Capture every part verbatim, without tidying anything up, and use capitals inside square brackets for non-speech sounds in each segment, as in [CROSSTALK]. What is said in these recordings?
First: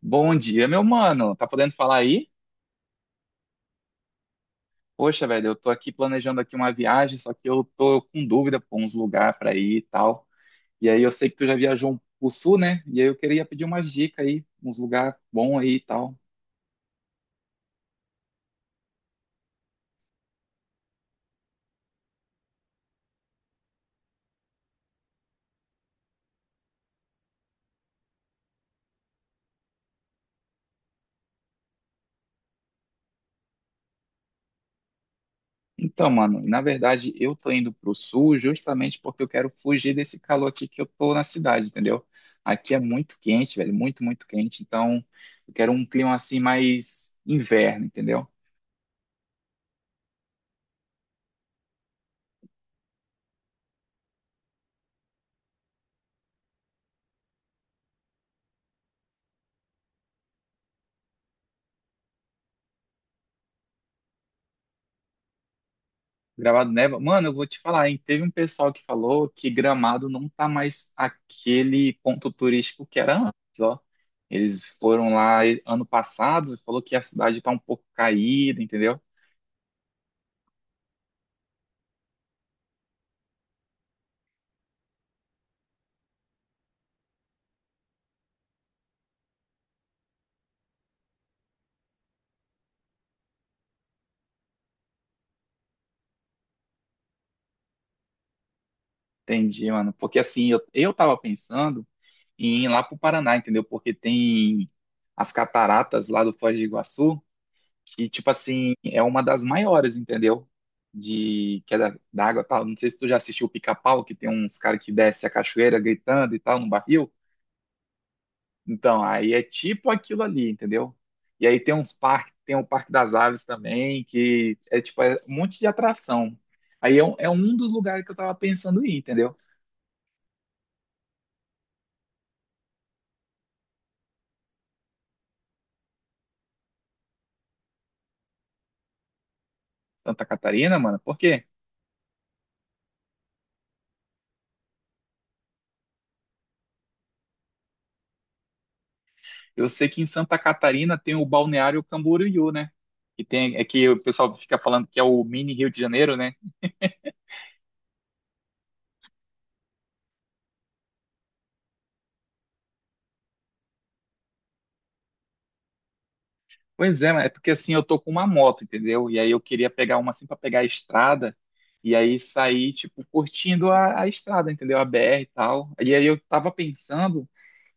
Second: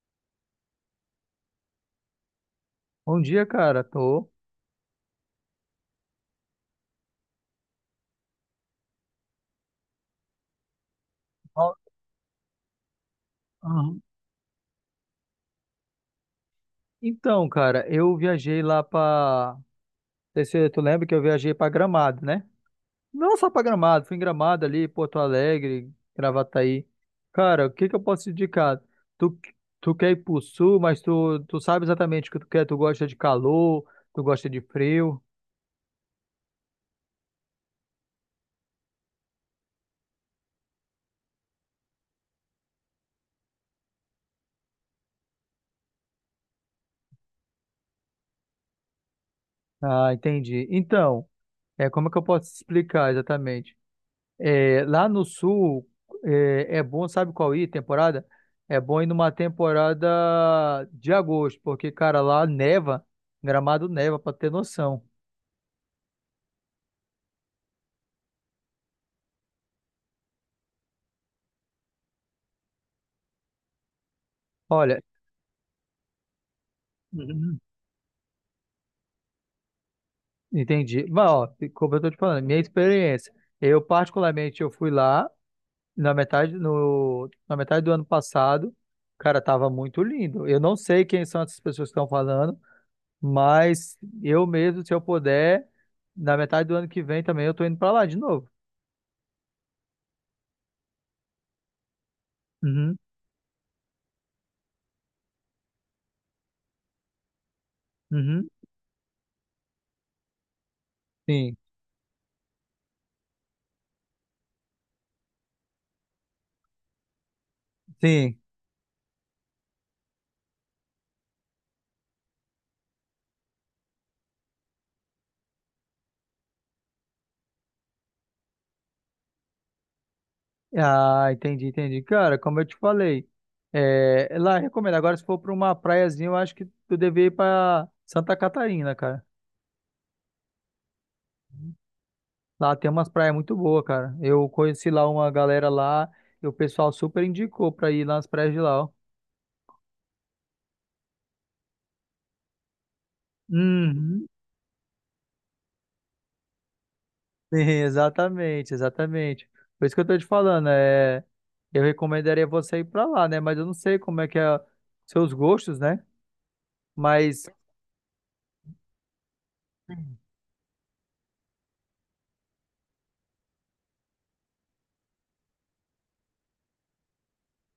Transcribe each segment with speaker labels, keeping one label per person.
Speaker 1: Bom dia, meu mano. Tá podendo falar aí?
Speaker 2: Bom dia, cara. Tô.
Speaker 1: Poxa, velho, eu tô aqui planejando aqui uma viagem, só que eu tô com dúvida por uns lugares pra ir e tal. E aí eu sei que tu já
Speaker 2: Ó,
Speaker 1: viajou pro sul, né? E aí eu queria pedir umas
Speaker 2: aham.
Speaker 1: dicas aí, uns lugares bons aí e tal.
Speaker 2: Então, cara, eu viajei lá pra. Não sei se tu lembra que eu viajei pra Gramado, né? Não só pra Gramado, fui em Gramado ali, Porto Alegre, Gravataí. Cara, o que que eu posso te indicar? Tu, tu quer ir pro sul, mas tu, tu sabe exatamente o que tu quer. Tu gosta de calor, tu gosta de frio.
Speaker 1: Então, mano, na verdade eu tô indo pro sul justamente porque eu quero fugir desse calor aqui que eu tô na cidade, entendeu? Aqui é muito quente, velho, muito, muito quente. Então, eu quero um clima assim mais inverno, entendeu?
Speaker 2: Ah, entendi. Então, é como é que eu posso te explicar exatamente? É, lá no sul, é, é bom, sabe qual ir, temporada? É bom ir numa temporada de agosto, porque, cara, lá neva, Gramado neva, pra ter noção.
Speaker 1: Gramado neva. Mano, eu vou te falar, hein? Teve um pessoal que falou que Gramado não tá mais aquele ponto turístico que era antes, ó. Eles
Speaker 2: Olha,
Speaker 1: foram lá e- ano passado e falou que a cidade tá um
Speaker 2: uhum.
Speaker 1: pouco caída, entendeu?
Speaker 2: Entendi. Mas, ó, como eu tô te falando, minha experiência. Eu, particularmente, eu fui lá na metade, no, na metade do ano passado. Cara, tava muito lindo. Eu não sei quem são essas pessoas que estão falando, mas eu mesmo, se eu puder, na metade do ano que vem também eu tô indo pra lá de novo.
Speaker 1: Entendi, mano. Porque assim, eu, eu tava pensando em ir lá pro
Speaker 2: Uhum,
Speaker 1: Paraná, entendeu? Porque tem as cataratas lá do Foz do Iguaçu. Que, tipo
Speaker 2: uhum,
Speaker 1: assim, é uma das maiores, entendeu?
Speaker 2: sim,
Speaker 1: De que é da, da água e tal. Não sei se tu já assistiu o Pica-Pau, que tem uns caras que desce a cachoeira gritando e tal no barril.
Speaker 2: sim.
Speaker 1: Então, aí é tipo aquilo ali, entendeu? E aí tem uns parques, tem o Parque das Aves também, que é tipo é um monte de atração. Aí é, um- é um dos lugares que eu tava pensando em ir, entendeu?
Speaker 2: Ah, entendi, entendi. Cara, como eu te falei, é, é lá eu recomendo. Agora, se for para uma praiazinha, eu acho que tu deve ir para Santa Catarina, cara.
Speaker 1: Santa Catarina, mano, por quê?
Speaker 2: Lá tem umas praias muito boas, cara. Eu conheci lá uma galera lá e o pessoal super indicou para ir lá nas praias de lá, ó.
Speaker 1: Eu sei que em Santa Catarina tem o Balneário Camboriú, né? Que tem, é que o
Speaker 2: Uhum,
Speaker 1: pessoal fica falando que é o mini Rio de Janeiro, né?
Speaker 2: [LAUGHS] sim, exatamente, exatamente. Por isso que eu tô te falando, é, eu recomendaria você ir para lá, né? Mas eu não sei como é que é seus gostos, né?
Speaker 1: Pois é, mas é
Speaker 2: Mas.
Speaker 1: porque assim eu tô com uma moto, entendeu? E aí eu queria pegar uma
Speaker 2: Sim.
Speaker 1: assim pra pegar a estrada e aí sair, tipo, curtindo a, a estrada, entendeu? A B R e tal. E aí eu tava pensando,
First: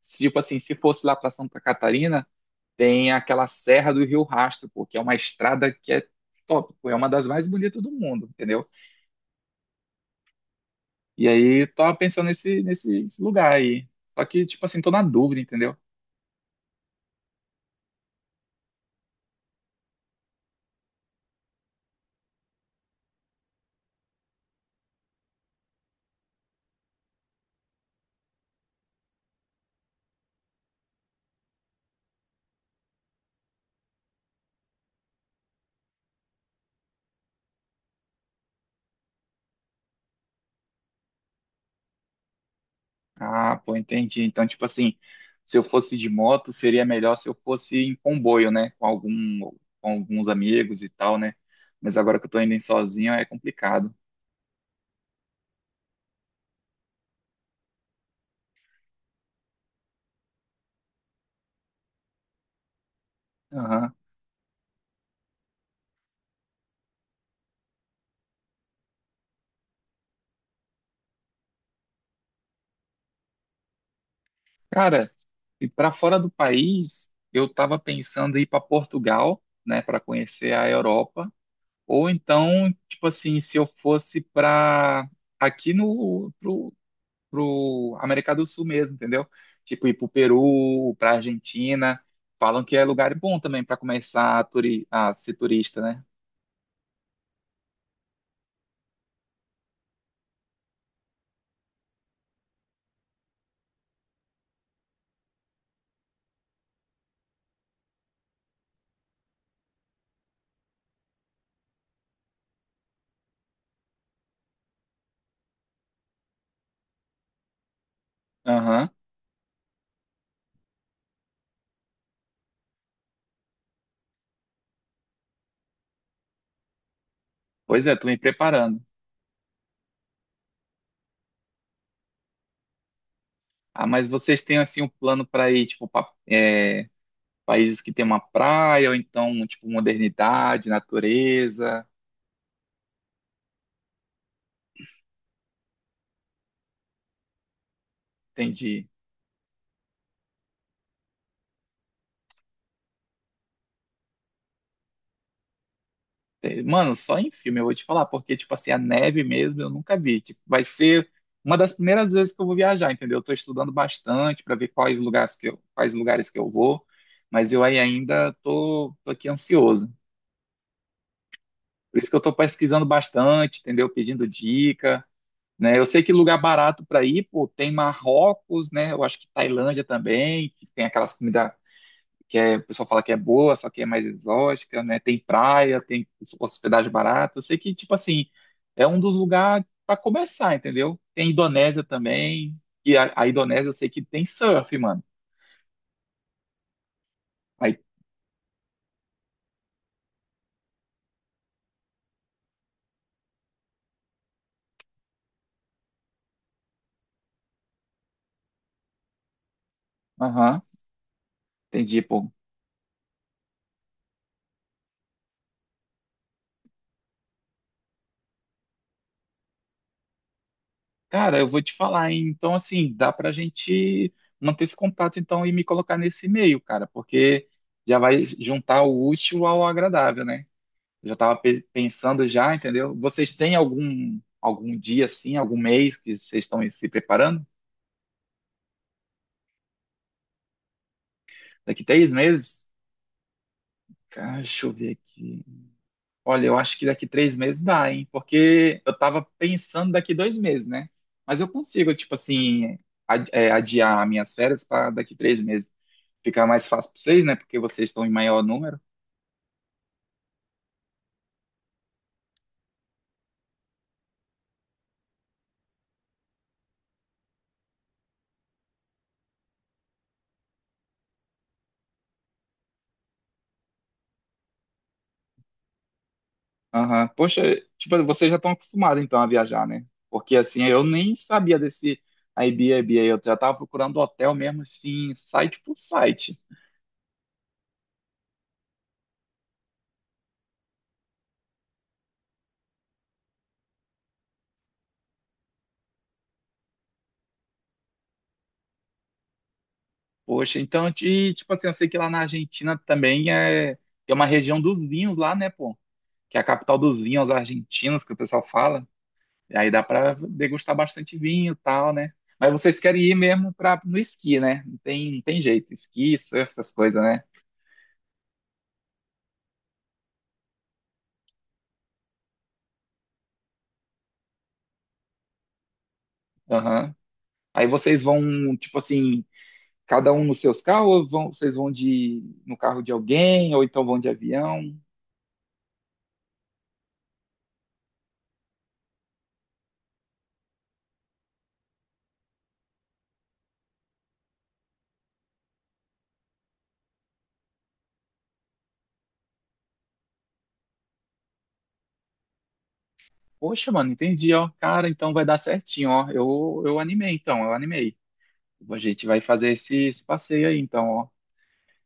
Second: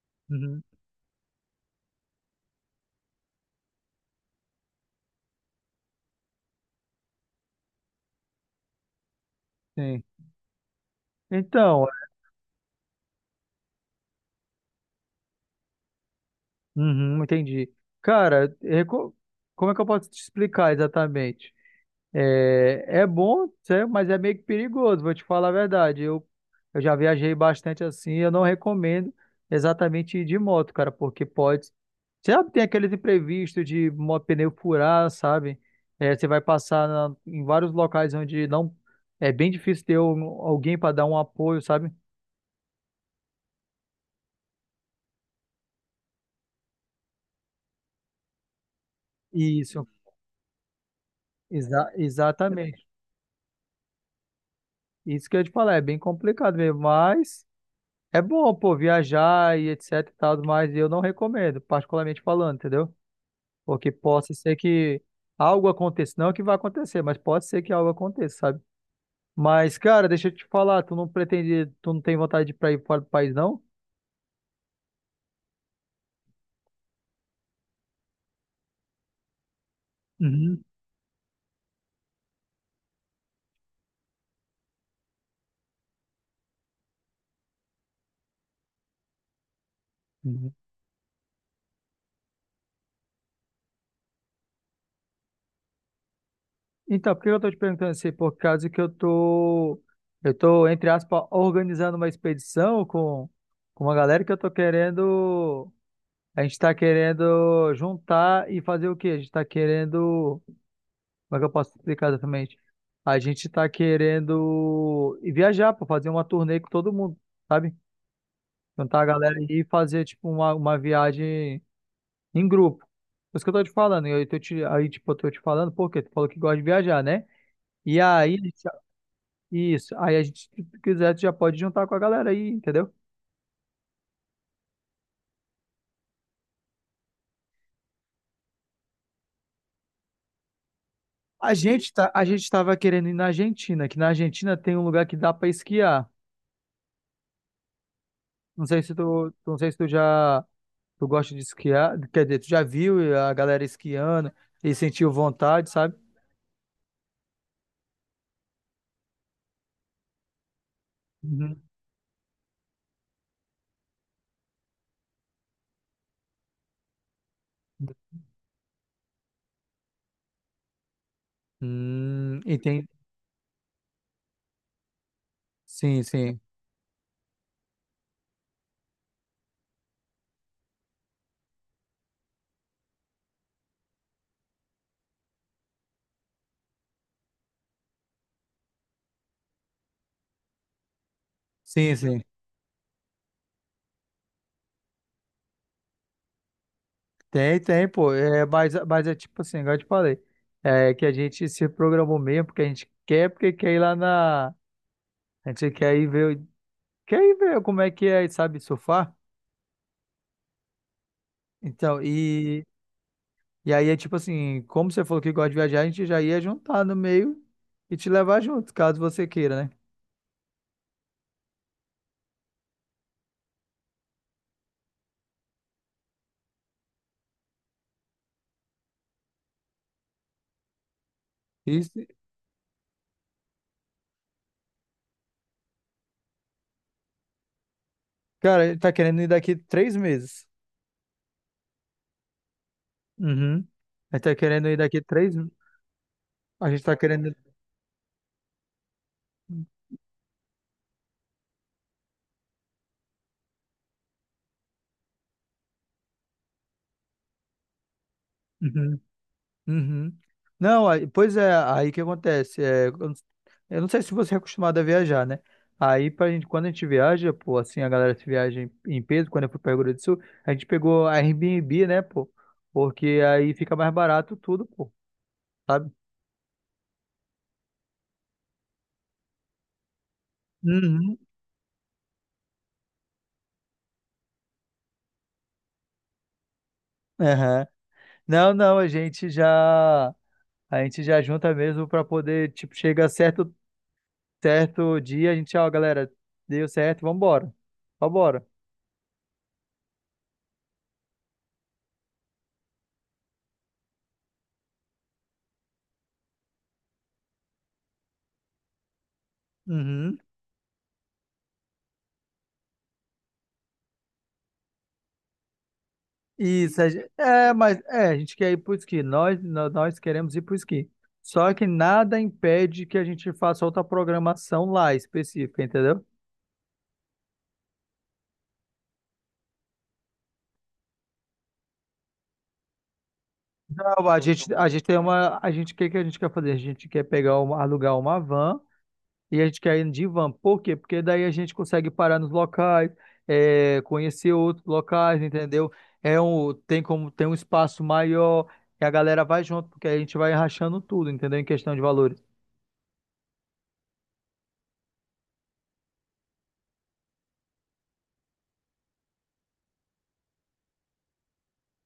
Speaker 1: se, tipo assim,
Speaker 2: Uhum,
Speaker 1: se fosse lá pra Santa Catarina, tem aquela Serra do Rio Rastro, pô, que é uma estrada que é top, pô, é uma das mais bonitas do mundo, entendeu?
Speaker 2: sim.
Speaker 1: E aí eu
Speaker 2: Então,
Speaker 1: tava pensando nesse, nesse, nesse lugar aí. Só que, tipo assim, tô na dúvida, entendeu?
Speaker 2: uhum, entendi. Cara, reco- como é que eu posso te explicar exatamente? É, é bom, sé- mas é meio que perigoso, vou te falar a verdade. Eu, eu já viajei bastante assim, eu não recomendo exatamente ir de moto, cara, porque pode. Sabe, tem aqueles imprevistos de mo- pneu furar, sabe? É, você vai passar na- em vários locais onde não é bem difícil ter um- alguém para dar um apoio, sabe?
Speaker 1: Ah, pô, entendi. Então, tipo assim, se eu fosse de moto, seria melhor se eu fosse em comboio, né? Com algum,
Speaker 2: Isso,
Speaker 1: com alguns amigos e tal, né?
Speaker 2: exa-
Speaker 1: Mas agora que eu tô indo em
Speaker 2: exatamente.
Speaker 1: sozinho é complicado.
Speaker 2: Isso que eu ia te falar, é bem complicado mesmo, mas é bom, pô, viajar e etc e tal, mas eu não recomendo, particularmente falando, entendeu? Porque
Speaker 1: Aham.
Speaker 2: possa ser que algo aconteça, não que vai acontecer, mas pode ser que algo aconteça, sabe? Mas, cara, deixa eu te falar, tu não pretende, tu não tem vontade de ir pra ir fora do país, não?
Speaker 1: Cara, e para fora do país, eu tava pensando em ir para Portugal, né, para conhecer
Speaker 2: Uhum,
Speaker 1: a Europa, ou então, tipo assim, se eu fosse para aqui no pro América do Sul mesmo, entendeu? Tipo, ir pro
Speaker 2: uhum.
Speaker 1: Peru, pra Argentina. Falam que é lugar bom também para começar a, turi a ser turista, né?
Speaker 2: Então, por que eu tô te perguntando isso? Por causa que eu tô, eu tô, entre aspas, organizando uma expedição com, com uma galera que eu tô querendo. A gente está querendo juntar e fazer o quê? A gente está querendo. Como é que eu posso explicar exatamente? A gente está querendo ir viajar para fazer uma turnê com todo mundo, sabe?
Speaker 1: Aham.
Speaker 2: Juntar a galera e fazer tipo uma, uma viagem em grupo. Por isso que eu tô te falando. E aí, tô te, aí, tipo, eu tô te falando, porque tu falou que gosta de viajar, né?
Speaker 1: Pois é,
Speaker 2: E
Speaker 1: tô me
Speaker 2: aí,
Speaker 1: preparando.
Speaker 2: isso. Aí a gente, se tu quiser, tu já pode juntar com a galera aí, entendeu?
Speaker 1: Ah, mas vocês têm assim um plano para ir, tipo, pa- é, países que tem uma praia, ou então, tipo, modernidade,
Speaker 2: A
Speaker 1: natureza?
Speaker 2: gente tá, a gente tava querendo ir na Argentina, que na Argentina tem um lugar que dá para esquiar. Não sei
Speaker 1: Entendi.
Speaker 2: se tu, não sei se tu já tu gosta de esquiar, quer dizer, tu já viu a galera esquiando e sentiu vontade, sabe?
Speaker 1: É, mano, só em filme eu vou te falar, porque, tipo assim, a neve mesmo eu nunca vi. Tipo, vai ser uma
Speaker 2: Uhum.
Speaker 1: das primeiras vezes que eu vou viajar, entendeu? Eu tô estudando bastante para ver quais lugares que eu, quais lugares que eu vou, mas eu aí ainda tô, tô aqui ansioso. Por isso que eu tô
Speaker 2: Hum,
Speaker 1: pesquisando
Speaker 2: entendi.
Speaker 1: bastante, entendeu? Pedindo dica, né? Eu sei
Speaker 2: Sim,
Speaker 1: que lugar
Speaker 2: sim.
Speaker 1: barato para ir, pô, tem Marrocos, né? Eu acho que Tailândia também, que tem aquelas comidas que é, o pessoal fala que é boa, só que é mais exótica, né? Tem praia, tem hospedagem barata. Eu sei que, tipo assim, é um dos lugares para começar, entendeu? Tem Indonésia
Speaker 2: Sim, sim.
Speaker 1: também, e a, a Indonésia eu sei que tem surf, mano.
Speaker 2: Tem,
Speaker 1: Aí,
Speaker 2: tem, pô. É, mas, mas é tipo assim, igual eu te falei. É que a gente se programou mesmo, porque a gente quer, porque quer ir lá na. A gente quer ir ver, quer ir ver como é que é, sabe, surfar.
Speaker 1: aham, entendi,
Speaker 2: Então,
Speaker 1: pô.
Speaker 2: e E aí é tipo assim, como você falou que gosta de viajar, a gente já ia juntar no meio e te levar junto, caso você queira, né?
Speaker 1: Cara, eu vou te falar, hein? Então, assim, dá pra gente manter esse contato, então, e me colocar nesse e-mail, cara, porque já vai juntar o útil ao agradável, né? Eu já estava
Speaker 2: Isso,
Speaker 1: pensando já, entendeu? Vocês têm algum algum dia assim, algum mês que vocês estão se preparando?
Speaker 2: cara, ele tá querendo ir daqui três meses.
Speaker 1: Daqui três meses?
Speaker 2: Uhum. A gente tá
Speaker 1: Cara, deixa
Speaker 2: querendo
Speaker 1: eu
Speaker 2: ir
Speaker 1: ver
Speaker 2: daqui três.
Speaker 1: aqui. Olha, eu
Speaker 2: A
Speaker 1: acho
Speaker 2: gente
Speaker 1: que
Speaker 2: tá
Speaker 1: daqui três
Speaker 2: querendo.
Speaker 1: meses dá, hein? Porque eu estava pensando daqui dois meses, né? Mas eu consigo, tipo assim, ad- é, adiar minhas férias para daqui três meses. Ficar mais fácil para vocês, né? Porque vocês estão em maior número.
Speaker 2: Uhum. Uhum. Não, aí- pois é, aí que acontece. é, eu não eu não sei se você é acostumado a viajar, né? Aí pra gente, quando a gente viaja, pô, assim, a galera se viaja em, em peso, quando eu fui pra Rio Grande do Sul, a gente pegou a Airbnb, né, pô? Porque aí fica mais barato tudo, pô. Sabe?
Speaker 1: Aham. Poxa, tipo, vocês já estão acostumados então a viajar, né? Porque assim, eu nem
Speaker 2: Uhum,
Speaker 1: sabia desse Airbnb aí, eu já tava procurando hotel mesmo assim, site por site.
Speaker 2: aham. Não, não, a gente já a gente já junta mesmo pra poder, tipo, chega certo certo dia, a gente, ó, galera, deu certo, vambora. Vambora.
Speaker 1: Poxa, então, e, tipo assim, eu sei que lá na Argentina também é, tem uma região dos vinhos lá, né, pô? Que é a capital dos vinhos argentinos, que o pessoal fala. E aí dá pra
Speaker 2: Uhum.
Speaker 1: degustar bastante vinho e tal, né? Mas vocês querem ir mesmo pra, no esqui, né? Não tem, não tem jeito, esqui, surf, essas
Speaker 2: Isso, a
Speaker 1: coisas,
Speaker 2: gen-
Speaker 1: né?
Speaker 2: é, mas é, a gente quer ir pro esqui, nós nó- nós queremos ir pro esqui. Só que nada impede que a gente faça outra programação lá específica, entendeu?
Speaker 1: Aham. Aí vocês vão, tipo assim, cada um nos seus carros ou vão- vocês vão de no carro de alguém ou então vão de
Speaker 2: Não, a gente
Speaker 1: avião?
Speaker 2: a gente tem uma a gente o que que a gente quer fazer? A gente quer pegar uma, alugar uma van. E a gente quer ir de van. Por quê? Porque daí a gente consegue parar nos locais, é, conhecer outros locais, entendeu? É um, tem como tem um espaço maior e a galera vai junto, porque a gente vai rachando tudo, entendeu? Em questão de valores.
Speaker 1: Poxa, mano, entendi, ó. Cara, então vai dar certinho, ó. Eu, eu animei, então, eu animei. A gente vai fazer esse, esse passeio aí, então, ó.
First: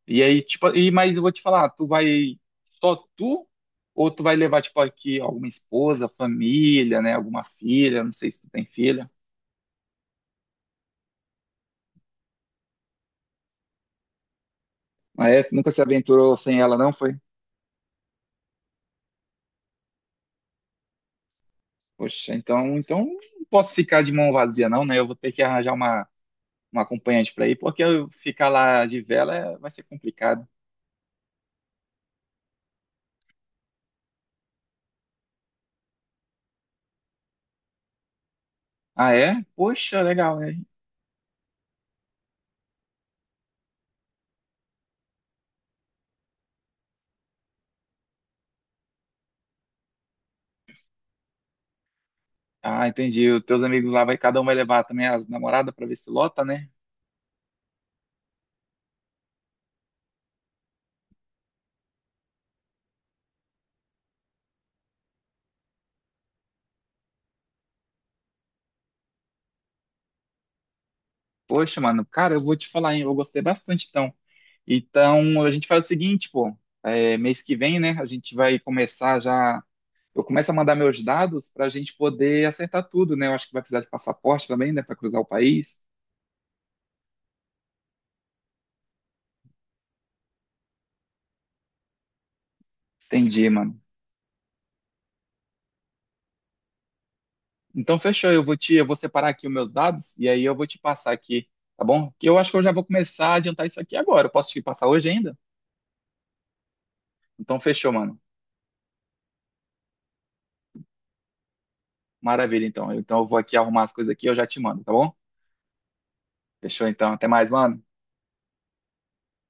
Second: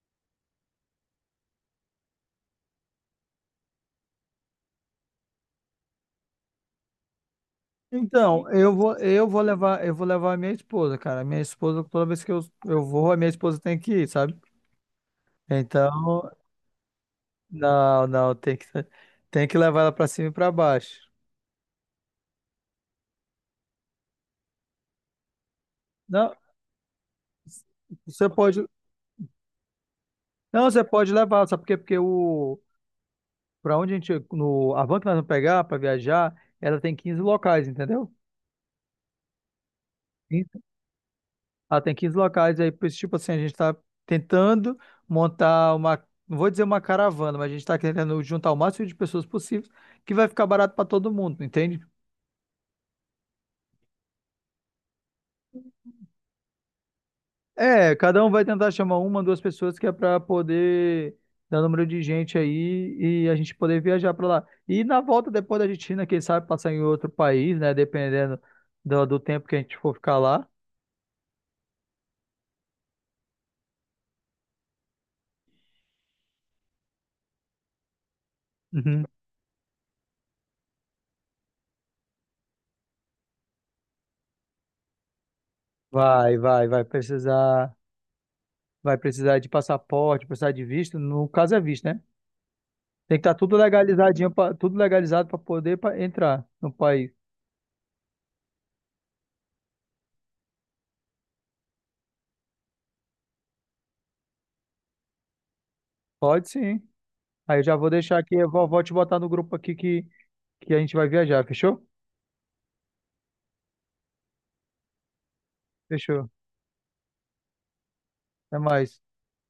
Speaker 1: E aí, tipo, e, mas eu vou te falar, tu vai só tu ou tu vai levar, tipo, aqui alguma esposa, família, né? Alguma filha, não sei se tu
Speaker 2: Então,
Speaker 1: tem
Speaker 2: eu vou,
Speaker 1: filha.
Speaker 2: eu vou levar, eu vou levar a minha esposa, cara. A minha esposa, toda vez que eu, eu vou, a minha esposa tem que ir, sabe?
Speaker 1: Ah, é? Nunca se
Speaker 2: Então,
Speaker 1: aventurou sem ela, não foi?
Speaker 2: não, não, tem que, tem que levar ela pra cima e pra baixo.
Speaker 1: Poxa, então, então não posso ficar de mão vazia, não, né? Eu vou ter que arranjar uma
Speaker 2: Não,
Speaker 1: um acompanhante para ir, porque eu
Speaker 2: você
Speaker 1: ficar
Speaker 2: pode,
Speaker 1: lá de vela é- vai ser complicado.
Speaker 2: não, você pode levar, sabe por quê? Porque o, Para onde a gente, no, a van que nós vamos pegar para viajar, ela tem quinze locais, entendeu?
Speaker 1: Ah, é? Poxa, legal, é.
Speaker 2: Eita. Ela tem quinze locais, aí, pois, tipo assim, a gente está tentando montar uma, não vou dizer uma caravana, mas a gente está tentando juntar o máximo de pessoas possível, que vai ficar barato para todo mundo, entende?
Speaker 1: Ah, entendi. Os teus amigos lá, vai, cada um vai levar também as namoradas para ver se lota, né?
Speaker 2: É, cada um vai tentar chamar uma, duas pessoas, que é para poder dar número de gente aí e a gente poder viajar para lá. E na volta, depois da Argentina, quem sabe passar em outro país, né? Dependendo do, do tempo que a gente for ficar lá.
Speaker 1: Poxa, mano, cara, eu vou te falar, hein? Eu gostei bastante, então. Então, a gente faz o seguinte, pô. É, mês que vem, né? A gente vai começar já. Eu começo a mandar meus dados para a gente poder acertar tudo, né? Eu acho que vai precisar de passaporte também, né? Para cruzar o país.
Speaker 2: Vai, vai, vai precisar, vai precisar de passaporte, precisar de visto. No caso é visto, né? Tem que estar
Speaker 1: Entendi,
Speaker 2: tudo
Speaker 1: mano.
Speaker 2: legalizadinho, pra- tudo legalizado para poder pa- entrar no país.
Speaker 1: Então, fechou. Eu vou te, eu vou separar aqui os meus dados e aí eu vou te passar aqui, tá bom? Que eu acho que eu já vou começar a adiantar isso aqui agora. Eu posso te passar hoje ainda?
Speaker 2: Pode sim.
Speaker 1: Então,
Speaker 2: Aí eu já vou
Speaker 1: fechou,
Speaker 2: deixar
Speaker 1: mano.
Speaker 2: aqui, eu vou, vou te botar no grupo aqui que, que a gente vai viajar, fechou?
Speaker 1: Maravilha, então. Então, eu vou aqui arrumar as coisas aqui e eu já te mando, tá bom?
Speaker 2: Fechou.
Speaker 1: Fechou, então. Até mais, mano.
Speaker 2: Até mais.